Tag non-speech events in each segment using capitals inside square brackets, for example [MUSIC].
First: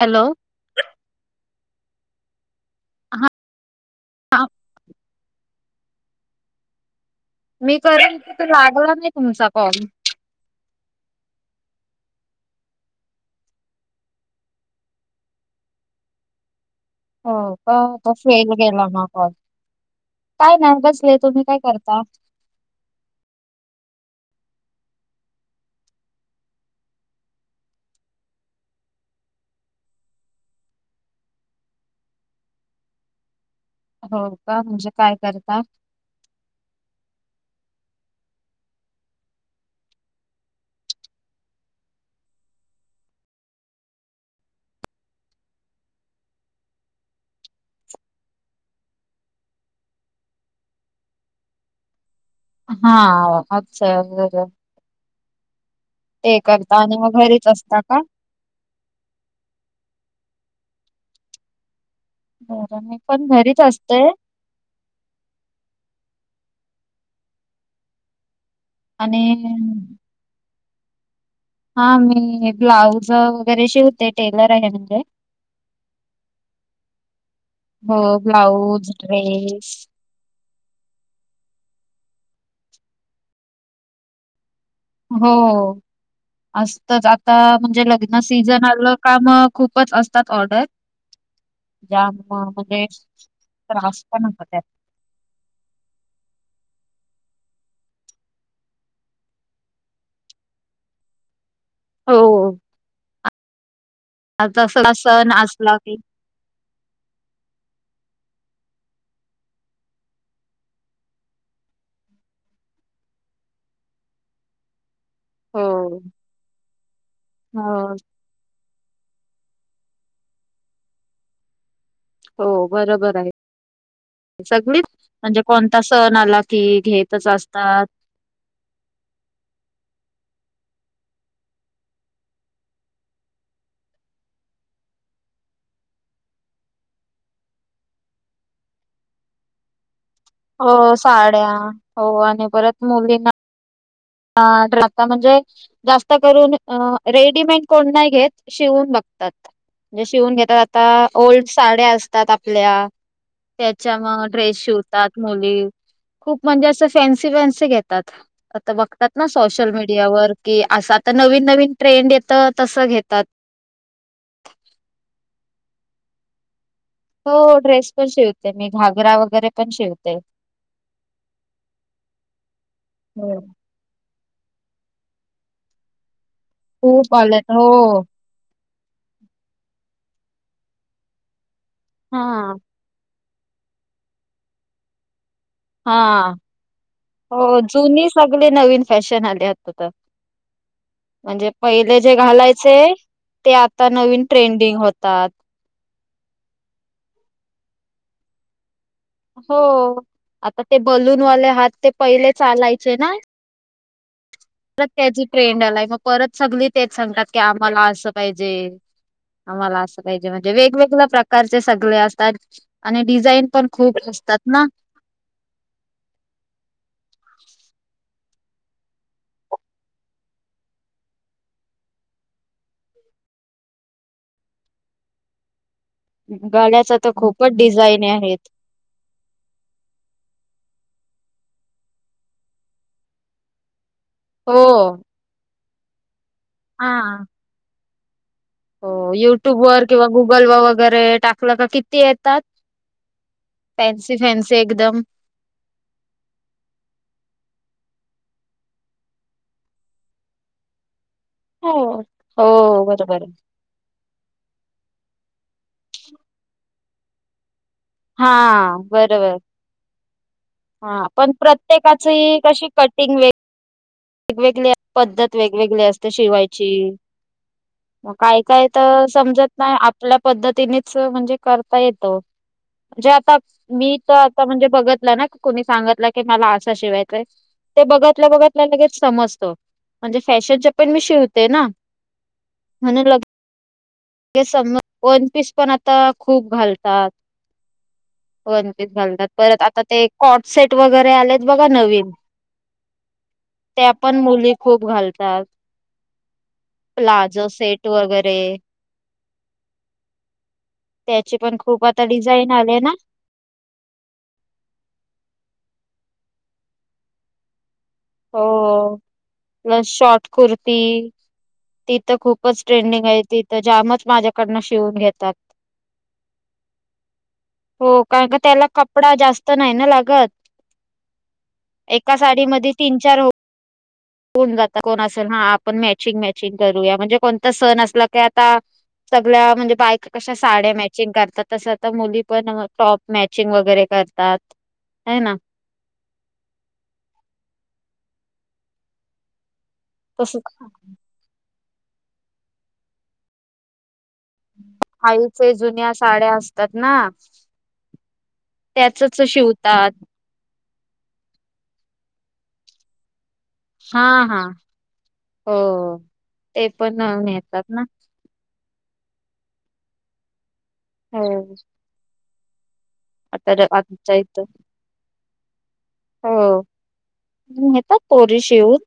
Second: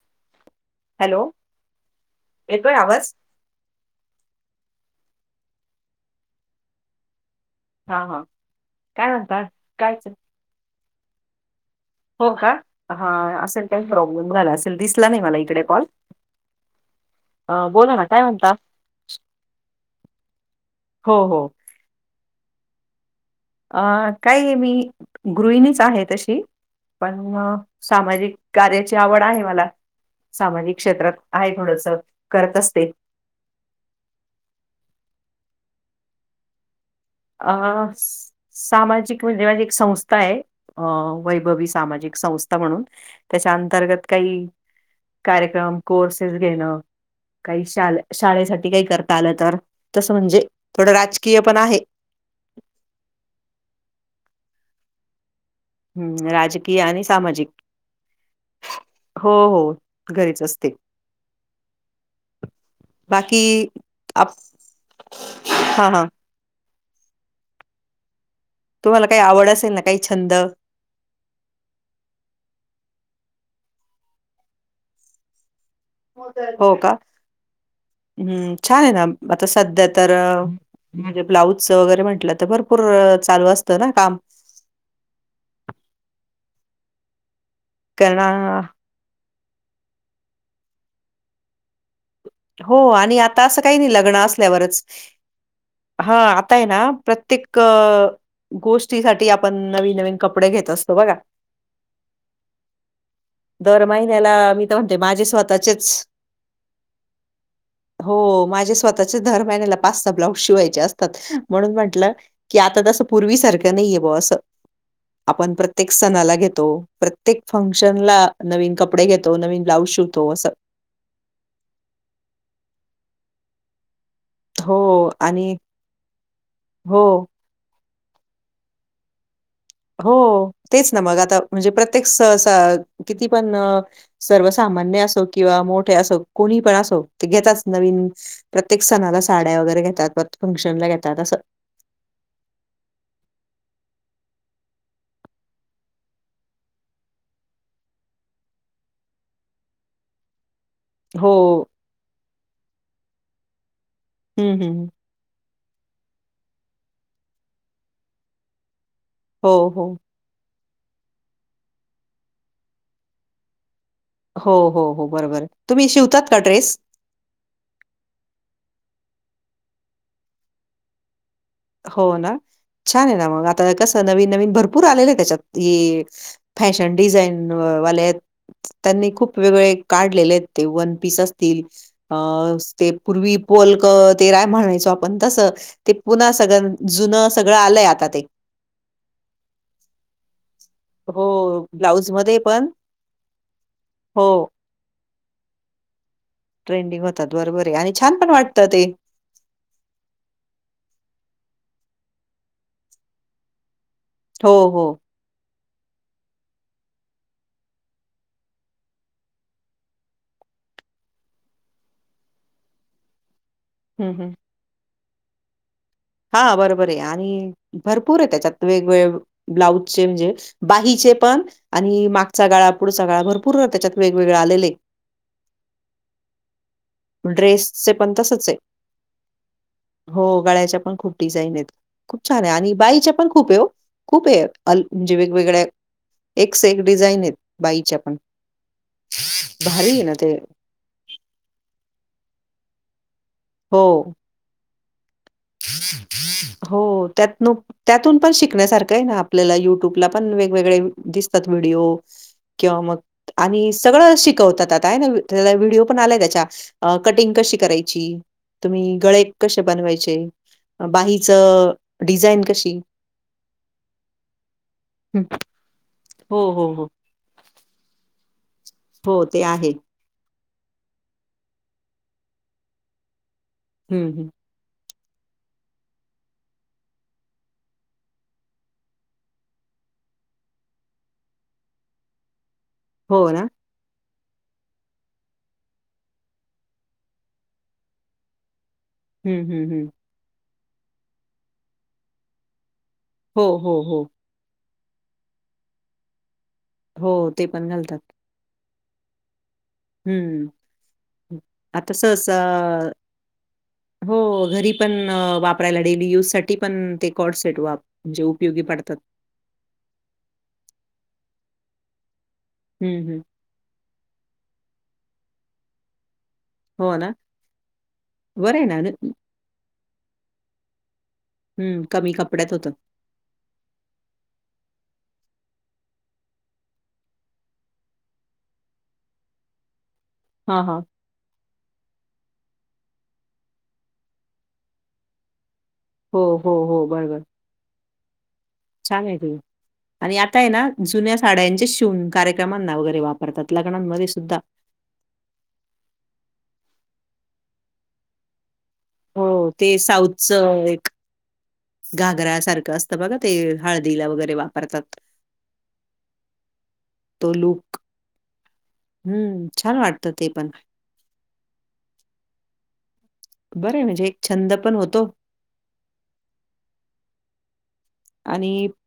Hello, hello येतोय आवाज? हा हा, मी हा करेन हा तर लागला काय नाही म्हणता तुमचा कॉल. काय च- हो का हा असेल काही प्रॉब्लेम झाला असेल नाही मला इकडे कॉल. हो अ का बोला ना तो काय फेक म्हणता गेला मग काॅल काय नाही हो बसले हो तुम्ही काय करता? अ काय आहे मी गृहिणीच आहे तशी, पण सामाजिक कार्याची आवड मला! सामाजिक क्षेत्रात आहे थोडंस करत असते. हो का म्हणजे काय करता? अस सामाजिक म्हणजे माझी एक संस्था आहे. अ वैभवी सामाजिक संस्था म्हणून, त्याच्या अंतर्गत काही कार्यक्रम, कोर्सेस घेणं. काही शाल शाळेसाठी काही करता आलं तर तसं म्हणजे थोडं राजकीय पण आहे. हा अच्छा निघाल, राजकीय करता आणि मग सामाजिक, घरीच असता का? हो हो घरीच असते. बरं मी पण बाकी घरीच असते आप हा हा, तुम्हाला काही आणि आवड असेल ना काही छंद? हा मी ब्लाऊज वगैरे शिवते टेलर आहे म्हणजे! हो का हो छान ब्लाऊज आहे ना आता ड्रेस सध्या, तर म्हणजे ब्लाऊजच वगैरे म्हटलं तर भरपूर चालू असतं ना काम. हो असतच आता म्हणजे कारण लग्न सीझन आलं. काम खूपच असतात ऑर्डर! ज्या म, हो आणि आता असं काही नाही लग्न त्यात. असल्यावरच! हा आता आहे ना प्रत्येक, गोष्टींसाठी आपण नवीनवीन कपडे घेत असतो बघा, हो दर महिन्याला मी आता तर सगळा म्हणते माझे सण असला स्वतःचेच! की हो माझ्या स्वतःच्या दर महिन्याला पाच सहा ब्लाउज शिवायचे असतात म्हणून म्हटलं. की आता तसं पूर्वीसारखं नाही आहे बुआ असं. आपण हो. प्रत्येक सणाला घेतो प्रत्येक हो. फंक्शनला, नवीन कपडे घेतो नवीन ब्लाऊज शिवतो असं? हो बरोबर आहे? हो सगळीच म्हणजे आणि कोणता सण की हो, घेतच असणार. हो तेच ना मग आता म्हणजे प्रत्येक सहसहा किती पण अ. सर्वसामान्य असो किंवा मोठे असो कोणी पण असो ते घेताच नवीन. प्रत्येक सणाला साड्या वगैरे घेतात, फंक्शनला हो घेतात असं. साड्या हो आणि परत मुलींना, आ ट्रान्झा म्हणजे? जास्त करून रेडीमेड कोण नाही घेत शिवून बघतात. जे शिवून घेतात. आता ओल्ड हो. साड्या असतात आपल्या त्याच्या मग हं, ड्रेस हं. शिवतात. मुली खूप म्हणजे असं फॅन्सी-फॅन्सी घेतात आता बघ. ना हो, सोशल हो. मीडियावर की असं आता नवीन-नवीन ट्रेंड येतं तसं घेतात. हो-हो-हो बरोबर तुम्ही शिवतात का ड्रेस? हो ड्रेस पण शिवते मी घागरा वगैरे पण शिवते. हो ना छान आहे ना हो. मग आता कसं नवीन-नवीन भरपूर आलेले आहे त्याच्यात फॅशन खूप आलेत डिझाईन हो वाले त्यांनी खूप वेगळे काढलेलेत ते वन पीस असतील अ हा. ते पूर्वी पोलक ते राय म्हणायचो आपण तसं. हा. सग जुनं सगळं आलंय आता ते. ती नवीन फॅशन आले आता तर. म्हणजे हो, पहिले जे ब्लाऊजमध्ये पण घालायचे ते आता नवीन हो, ट्रेंडिंग होतात. ट्रेंडिंग होतात बरोबर आहे आणि छान पण वाटतं ते. हो आता ते बलून वाले हात ते पहिले चालायचे ना. [UNINTELLIGIBLE] हो, हो. ट्रेंड आलाय मग परत सगली तेच सांगतात की आम्हाला असं पाहिजे. आम्हाला असं पाहिजे म्हणजे वेगवेगळ्या प्रकारचे सगळे असतात आणि डिझाईन पण खूप हं, हं. असतात ना. हा बरोबर आहे आणि भरपूर आहे त्याच्यात वेगवेग ब्लाऊजचे म्हणजे बाहीचे पण. आणि मागचा गाळा पुढचा गाळा भरपूर त्याच्यात वेगवेगळे आलेले. गळ्याचा तर खूपच ड्रेसचे डिझाईन पण तसंच आहेत. आहे. हो गळ्याच्या पण खूप डिझाईन आहेत खूप छान आहे आणि बाईच्या पण खूप ओ. खूप आहे हो म्हणजे वेगवेगळ्या एक से एक डिझाईन आहेत बाईच्या पण. हो युट्यूब वर भारी आहे किंवा ना ते. गुगल व वगैरे टाकलं का किती येतात. हो, फॅन्सी-फॅन्सी एकदम. हो त्यात नु त्यातून पण शिकण्यासारखे आहे आपल्याला युट्यूबला पण वेगवेगळे. दिसतात हो व्हिडिओ किंवा हो मग बरोबर आहे आणि सगळं शिकवतात. काय नाही त्या व्हिडिओ पण आलाय त्याच्या कटिंग कशी करायची. हा तुम्ही गळे बरोबर. कसे बनवायचे? हा पण बाहीचं प्रत्येकाची डिझाईन कशी? कटिंग वेगवेगळी हं, पद्धत वेगवेगळी असते हो, शिवायची. हो, हो. मग काय-काय तर हो, ते समजत आहे. नाही आप आपल्या पद्धतीनेच म्हणजे करता येतो म्हणजे आता. मी हं, तर हं. आता म्हणजे बघत कुणी सांगितलं की मला असं शिवायचंय ते बघतल्या बघत ना लगेच. समजत म्हणजे फॅशन पण मी शिवते ना. हो रा स वन पीस पण आता खूप घालतात. वन पीस घालतात हं, परत हं, आता हं. ते कॉट सेट वगैरे आलेत बघा नवीन. हो, हो, त्या हो. पण मुली खूप घालतात. हो, ते प्लाजो पण सेट घालतात. वगैरे हम्म त्याची पण खूप आता सहसा डिझाईन आले ना हो घरी पण वापरायला डेली यूज साठी पण ते कॉर्ड सेट वा हो न शॉर्ट कुर्ती ती त खूप खूपच हं, ट्रेंडिंग हं. आहे, ते तर जामच माझ्याकडनं शिवून घेतात. हो ना? हो कार का बरं त्याला आहे ना? कपडा जास स्त नाही ना लागत, हं, कमी एका साडी कपड्यात मध्ये होतं. तीन चार हो होऊन जात कोण असल हा आपण मॅचिंग मॅचिंग करूया, म्हणजे कोणत सण असला की आता सगळ्या म्हणजे बायका कशा हां, साड्या हां. मॅ चिंग करतात, तस आता मुली पण टॉप मॅचिंग वगैरे करतात हे ना. हो हो हो बरोबर छान आहे ते आणि तस आता आहे ना जुन्या साड्यांचे शिवून कार्यक्रमांना वगैरे वापरतात लग्नांमध्ये सुद्धा. आईचे जुन्या साड्या असतात ना. त्याचच हो ते शिवतात साऊथच एक घागरा सारखं असतं बघा ते हा हळदीला वगैरे हा वापरतात, हो ते पण तो नेतात लूक. ना हम्म छान वाटतं ते पण. हो आता बरं आहे म्हणजे एक [UNINTELLIGIBLE] छंद पण होतो होे नेतात पोरी आणि शिऊन.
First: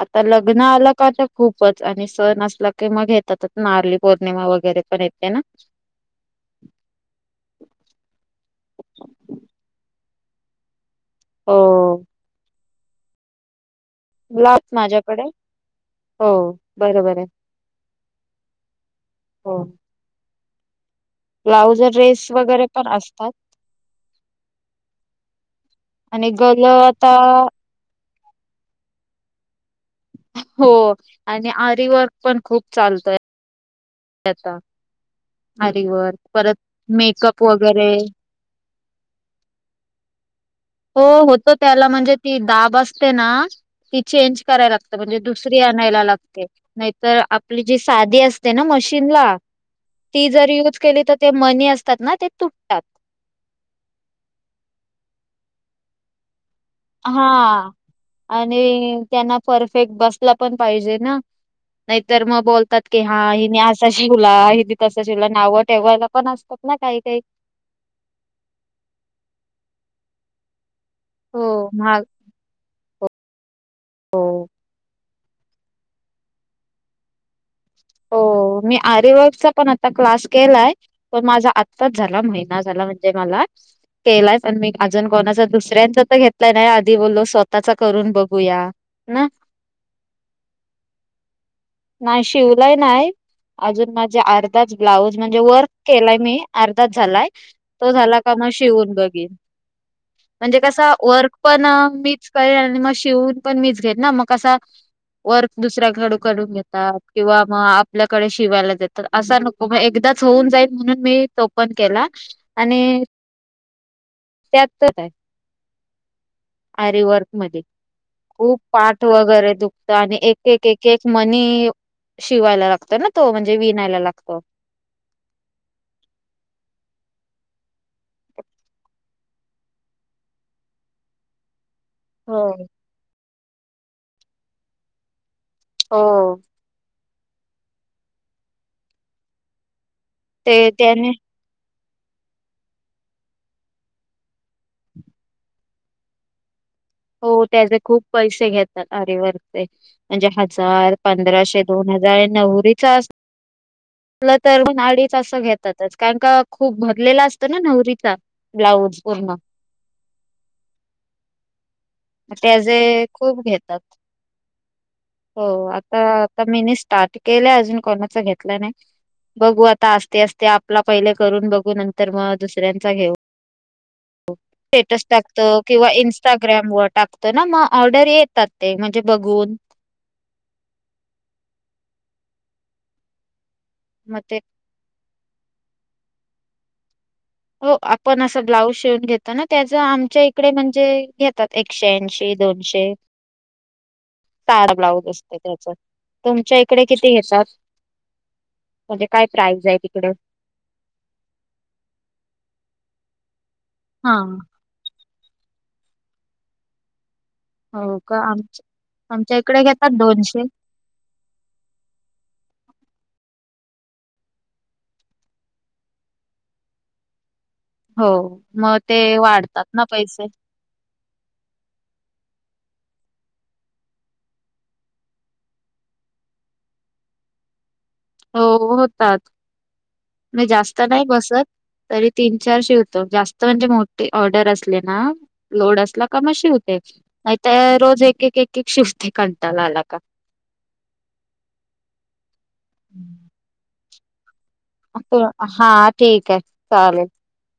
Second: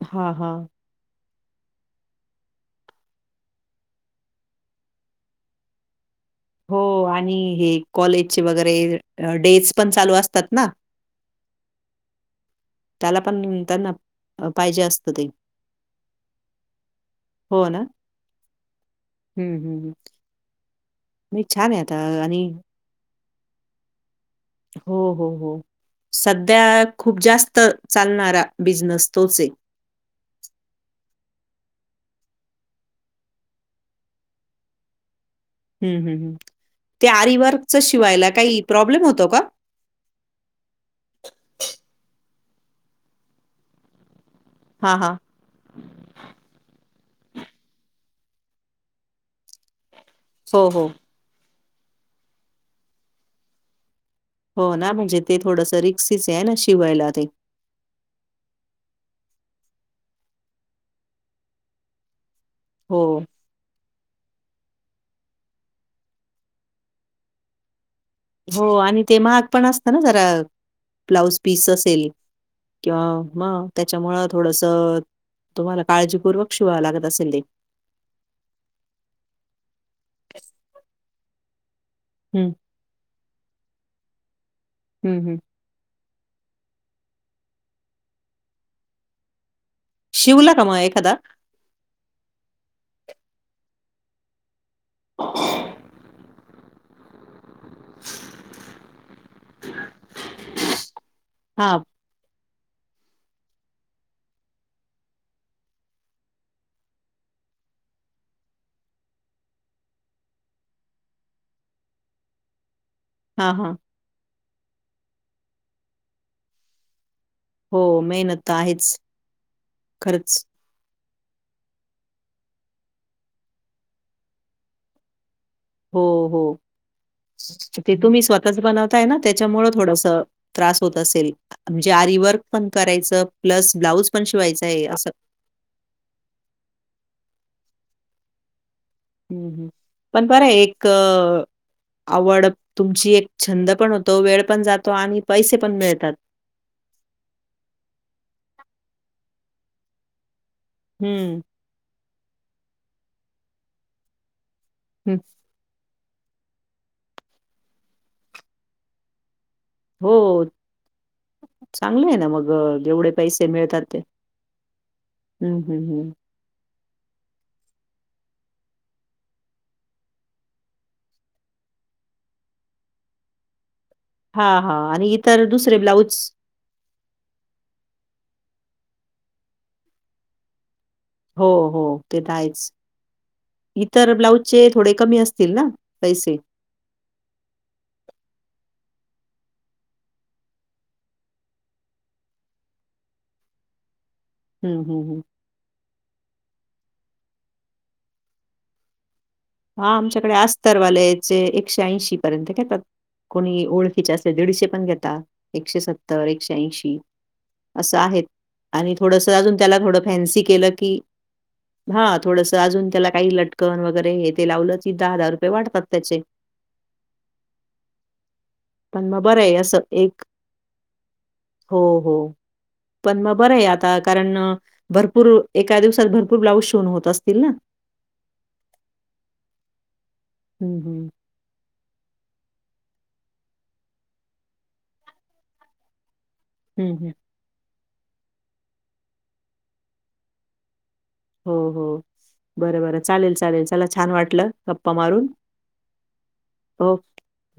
आता हां, लग्न हां. आलं का त खूपच आणि सण असला की मग घेतात नारली पौर्णिमा वगैरे पण येते ना. हो आणि हे कॉलेजचे वगैरे डेज पण चालू असतात ना. हो त्याला पण त्यांना ब्लाउज पाहिजे असत माझ्याकडे ते, हो बरोबर आहे. हो ना हम्म हम्म हम्म ब्लाउजअ ड्रेस आणि वगैरे पण असतात. हो हो हो आणि सध्या गल आता खूप जास्त चालणारा बिझनस तोच ये. हो आणि आरीवर्क पण खूप चालतोय आता. आरी हं वर्क हं हं. परत ते मेकअप आरीवर्कच वगैरे शिवायला काही प्रॉब्लेम होतो का? हो होतो त्याला म्हणजे ती दाब असते ना, ती चेंज करायला लागते हां हां. म्हणजे दू सरी आणायला लागते, नाहीतर आपली जी साधी असते ना मशीनला ती जर हो युज हो. केली, तर ते मनी असतात ना ते तुटतात. हो ना म्हणजे ते थोडंस री सीसी आहे न शिवाय हा आणि त्यांना परफेक्ट बसला पण पाहिजे ना, नाहीतर मग बोल तात की हो. हा हिने असा शिवला हिने तसां शिवला नावं ठेवायला पण असतात ना काही काही हो आणि ते महाग पण असत ना जरा ब्लाऊज हो पीस महाग असेल किंवा मग त्याच्यामुळ हो थोडस तुम्हाला काळजीपूर्वक शिवाव लागत असेल ते. हो मी अरीवर्कचा पण आता क्लास केलाय, पण माझा आ झाला हं. महिना झाला म्हणजे मला केलाय पण मी अजून हं हं. कोणाच दुसऱ्यांच तर घेत नाही आधी बोललो स्वतःचा करून बघूया ना? शिवला का मग एखादा? नाही शिवलाय नाय. अजून माझे आड अर्धाच ब्लाउज म्हणजे वर्क केलाय मी अर्धाच झालाय. तो झाला का म शिवून बघीन. म्हणजे कसा वर्क पण हां. मीच करेन आणि मग शिवून पण मीच घेत ना मग का वर्क दुसऱ्या कडून करून घेतात. किंवा मग आपल्याकडे शिवायला देता असा नको, मग एकदाच होऊन जाईल म्हणून मी तोपन केला. आणि हा हा. त्यात पण आहे आरीवर्क मध्ये हो मेहनत तर खूप आहेच. पाठ वगैरे दुखत आणि खरंच. एक एक क एक मनी शिवायला लागतो ना तो म्हणजे विनायला लागतो. हो हो. ते तुम्ही स्वतःच बनवताय ना त्याच्यामुळ थोडस त्रास होत असेल. म्हणजे आरी वर्क हो पण करायचं प्लस ब्लाउज पण शिवायचं आहे असं. हो. हम् हम् पण बरं ते एक त्याने आवड तुमची एक छंद पण होतो, वेळ पण जातो, आणि पैसे पण मिळतात. हो त्याचे खूप पैसे घेतात आरीवर्कचे म्हणजे हजार, हं, पंधराशे दोन हजार नवरीच असल तर म अडीच हं. अस घेत तच कारण का खूप भरलेलं असत ना नवरीचा ब्लाऊज पूर्ण. हो. चांगलं आहे ना मग त्याचे एवढे खूप पैसे घेतात मिळतात ते. हम्म हम् हम्म. तर मी स्टार्ट केलं अजून कोणाच घेतला नाही बघू आता असस्ते असते आपला पहिले करून बघू नंतर मग दुसऱ्यांचा घेऊ. हां, हां. स्टेटस आणि इतर टाकतो दुसरे किंवा ब्लाउज इन्स्टा ग्रॅम वर टाकतो ना मग ऑर्डर येतात ते म्हणजे बघून. हो हो ते तर आहेच इतर मग ते ब्लाऊजचे थोडे कमी असतील ना? पैसे? हो आपण असं ब्लाऊज शिवून घेतो ना त्याच आमच्या इकडे म्हणजे घेतात एक एकशे ऐंशी, दोनशे. ताड हं, हं, ब्लाऊज हं. असते त्याच. तुमच्या इकडे किती घेतात? म्हणजे काय प्राईज आहे? हा तिकडे? आमच्याकडे अस्तरवाल्याचे एकशे ऐंशी पर्यंत घेतात कोणी ओळ खीचे हा असते दीडशे पण घेता एकशे सत्तर एकशे ऐंशी. असं हो का आहेत. आम आणि थोडस आमच्या अजून इकडे त्याला घेतात थोडं दोनशे. फॅन्सी केलं की हा थोडसं अजून त्याला काही लटकन वगैरे हेत ते लावलं की दहा दहा रुपये वाटतात त्याचे. हो मग ते पण बरं आहे वाढतात असं ना एक पैसे. हो हो पण मग बरं आहे आता कारण भरपूर एका दिवसात भरपूर ब्लाऊज शिऊन होत असतील ना? हो होतात मी हं, जास्त नाही हं. बसत. तरी तीन चार शिवतो जास्त म्हणजे मोठी ऑर्डर असले ना लोड असला का मग शिवते हं, हं. नाही तर रोज एक एक एक शिवते कंटाला आला का. हं हं बरं बरं चालेल चालेल चला छान वाटलं. गप्पा मारून. [UNINTELLIGIBLE] हां ठीक हाय हो, चालेल.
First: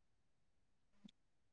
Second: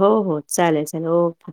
हो हो चालेल चालेल ओके.